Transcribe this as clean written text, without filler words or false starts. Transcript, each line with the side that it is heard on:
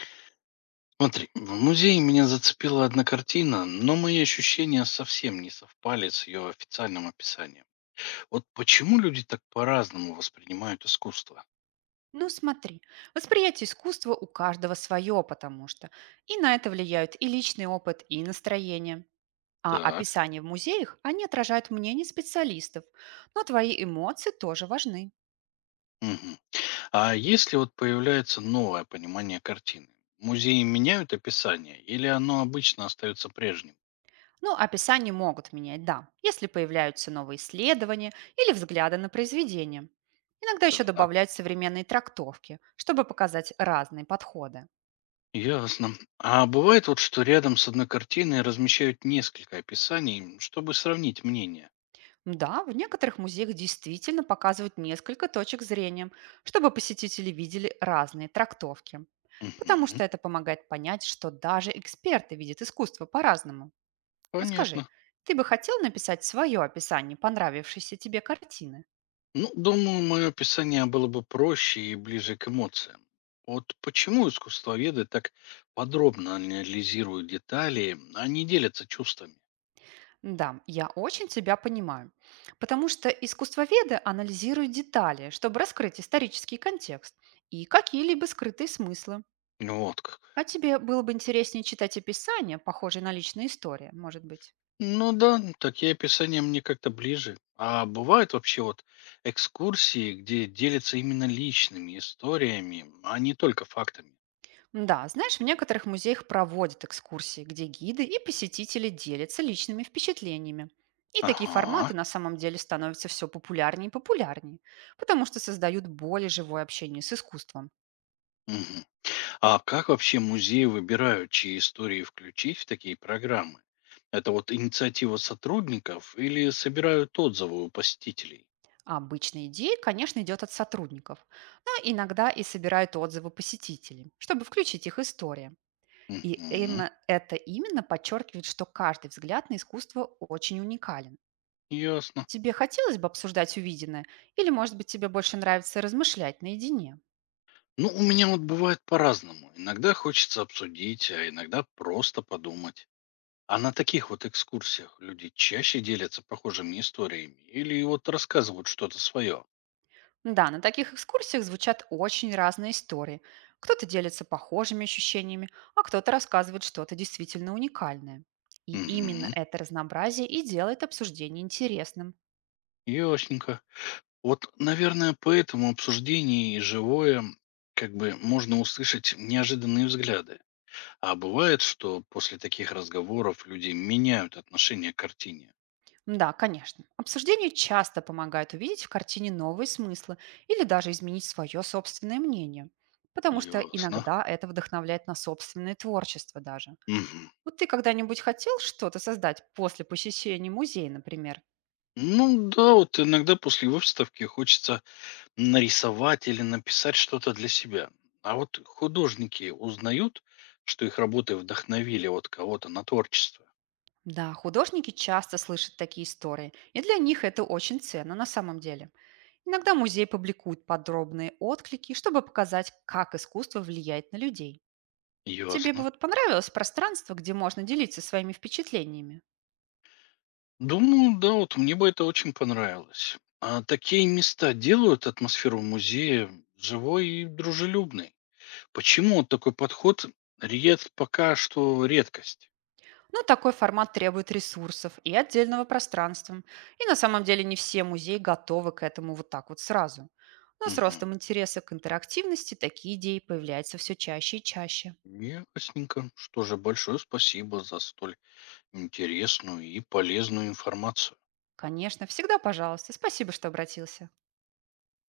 left: Смотри, в музее меня зацепила одна картина, но мои ощущения совсем не совпали с ее официальным описанием. Вот почему люди так по-разному воспринимают искусство?
right: Ну смотри, восприятие искусства у каждого свое, потому что и на это влияют и личный опыт, и настроение. А
left: Так.
right: описания в музеях, они отражают мнение специалистов, но твои эмоции тоже важны.
left: Мгм. А если вот появляется новое понимание картины, музеи меняют описание или оно обычно остается прежним?
right: Ну, описания могут менять, да, если появляются новые исследования или взгляды на произведение. Иногда еще
left: Так.
right: добавляют современные трактовки, чтобы показать разные подходы.
left: Ясно. А бывает вот, что рядом с одной картиной размещают несколько описаний, чтобы сравнить мнение?
right: Да, в некоторых музеях действительно показывают несколько точек зрения, чтобы посетители видели разные трактовки. Потому
left: Мгм.
right: что это помогает понять, что даже эксперты видят искусство по-разному. Вот скажи,
left: Понятно.
right: ты бы хотел написать свое описание понравившейся тебе картины?
left: Ну, думаю, мое описание было бы проще и ближе к эмоциям. Вот почему искусствоведы так подробно анализируют детали, а не делятся чувствами?
right: Да, я очень тебя понимаю. Потому что искусствоведы анализируют детали, чтобы раскрыть исторический контекст и какие-либо скрытые смыслы.
left: Вот как.
right: А тебе было бы интереснее читать описание, похожее на личные истории, может быть?
left: Ну да, такие описания мне как-то ближе. А бывают вообще вот экскурсии, где делятся именно личными историями, а не только фактами.
right: Да, знаешь, в некоторых музеях проводят экскурсии, где гиды и посетители делятся личными впечатлениями. И такие
left: Ага.
right: форматы на самом деле становятся все популярнее и популярнее, потому что создают более живое общение с искусством.
left: Мгм. А как вообще музеи выбирают, чьи истории включить в такие программы? Это вот инициатива сотрудников или собирают отзывы у посетителей?
right: А обычная идея, конечно, идет от сотрудников, но иногда и собирают отзывы посетителей, чтобы включить их история. И им
left: Угу,
right: это именно подчеркивает, что каждый взгляд на искусство очень уникален.
left: ясно.
right: Тебе хотелось бы обсуждать увиденное? Или, может быть, тебе больше нравится размышлять наедине?
left: Ну, у меня вот бывает по-разному. Иногда хочется обсудить, а иногда просто подумать. А на таких вот экскурсиях люди чаще делятся похожими историями или вот рассказывают что-то свое?
right: Да, на таких экскурсиях звучат очень разные истории. Кто-то делится похожими ощущениями, а кто-то рассказывает что-то действительно уникальное. И именно
left: Угу,
right: это разнообразие и делает обсуждение интересным.
left: ясненько. Вот, наверное, поэтому обсуждение и живое, как бы можно услышать неожиданные взгляды. А бывает, что после таких разговоров люди меняют отношение к картине.
right: Да, конечно. Обсуждение часто помогает увидеть в картине новые смыслы или даже изменить свое собственное мнение, потому что
left: Ясно.
right: иногда это вдохновляет на собственное творчество даже.
left: Мгм.
right: Вот ты когда-нибудь хотел что-то создать после посещения музея, например?
left: Ну да, вот иногда после выставки хочется нарисовать или написать что-то для себя. А вот художники узнают, что их работы вдохновили вот кого-то на творчество.
right: Да, художники часто слышат такие истории, и для них это очень ценно на самом деле. Иногда музей публикует подробные отклики, чтобы показать, как искусство влияет на людей. Тебе бы
left: Ясно.
right: вот понравилось пространство, где можно делиться своими впечатлениями?
left: Думаю, да, вот мне бы это очень понравилось. А такие места делают атмосферу музея живой и дружелюбной. Почему вот такой подход ред пока что редкость?
right: Но такой формат требует ресурсов и отдельного пространства. И на самом деле не все музеи готовы к этому вот так вот сразу. Но с
left: Мгм.
right: ростом интереса к интерактивности такие идеи появляются все чаще и чаще.
left: Ясненько. Что же, большое спасибо за столь интересную и полезную информацию.
right: Конечно, всегда пожалуйста. Спасибо, что обратился.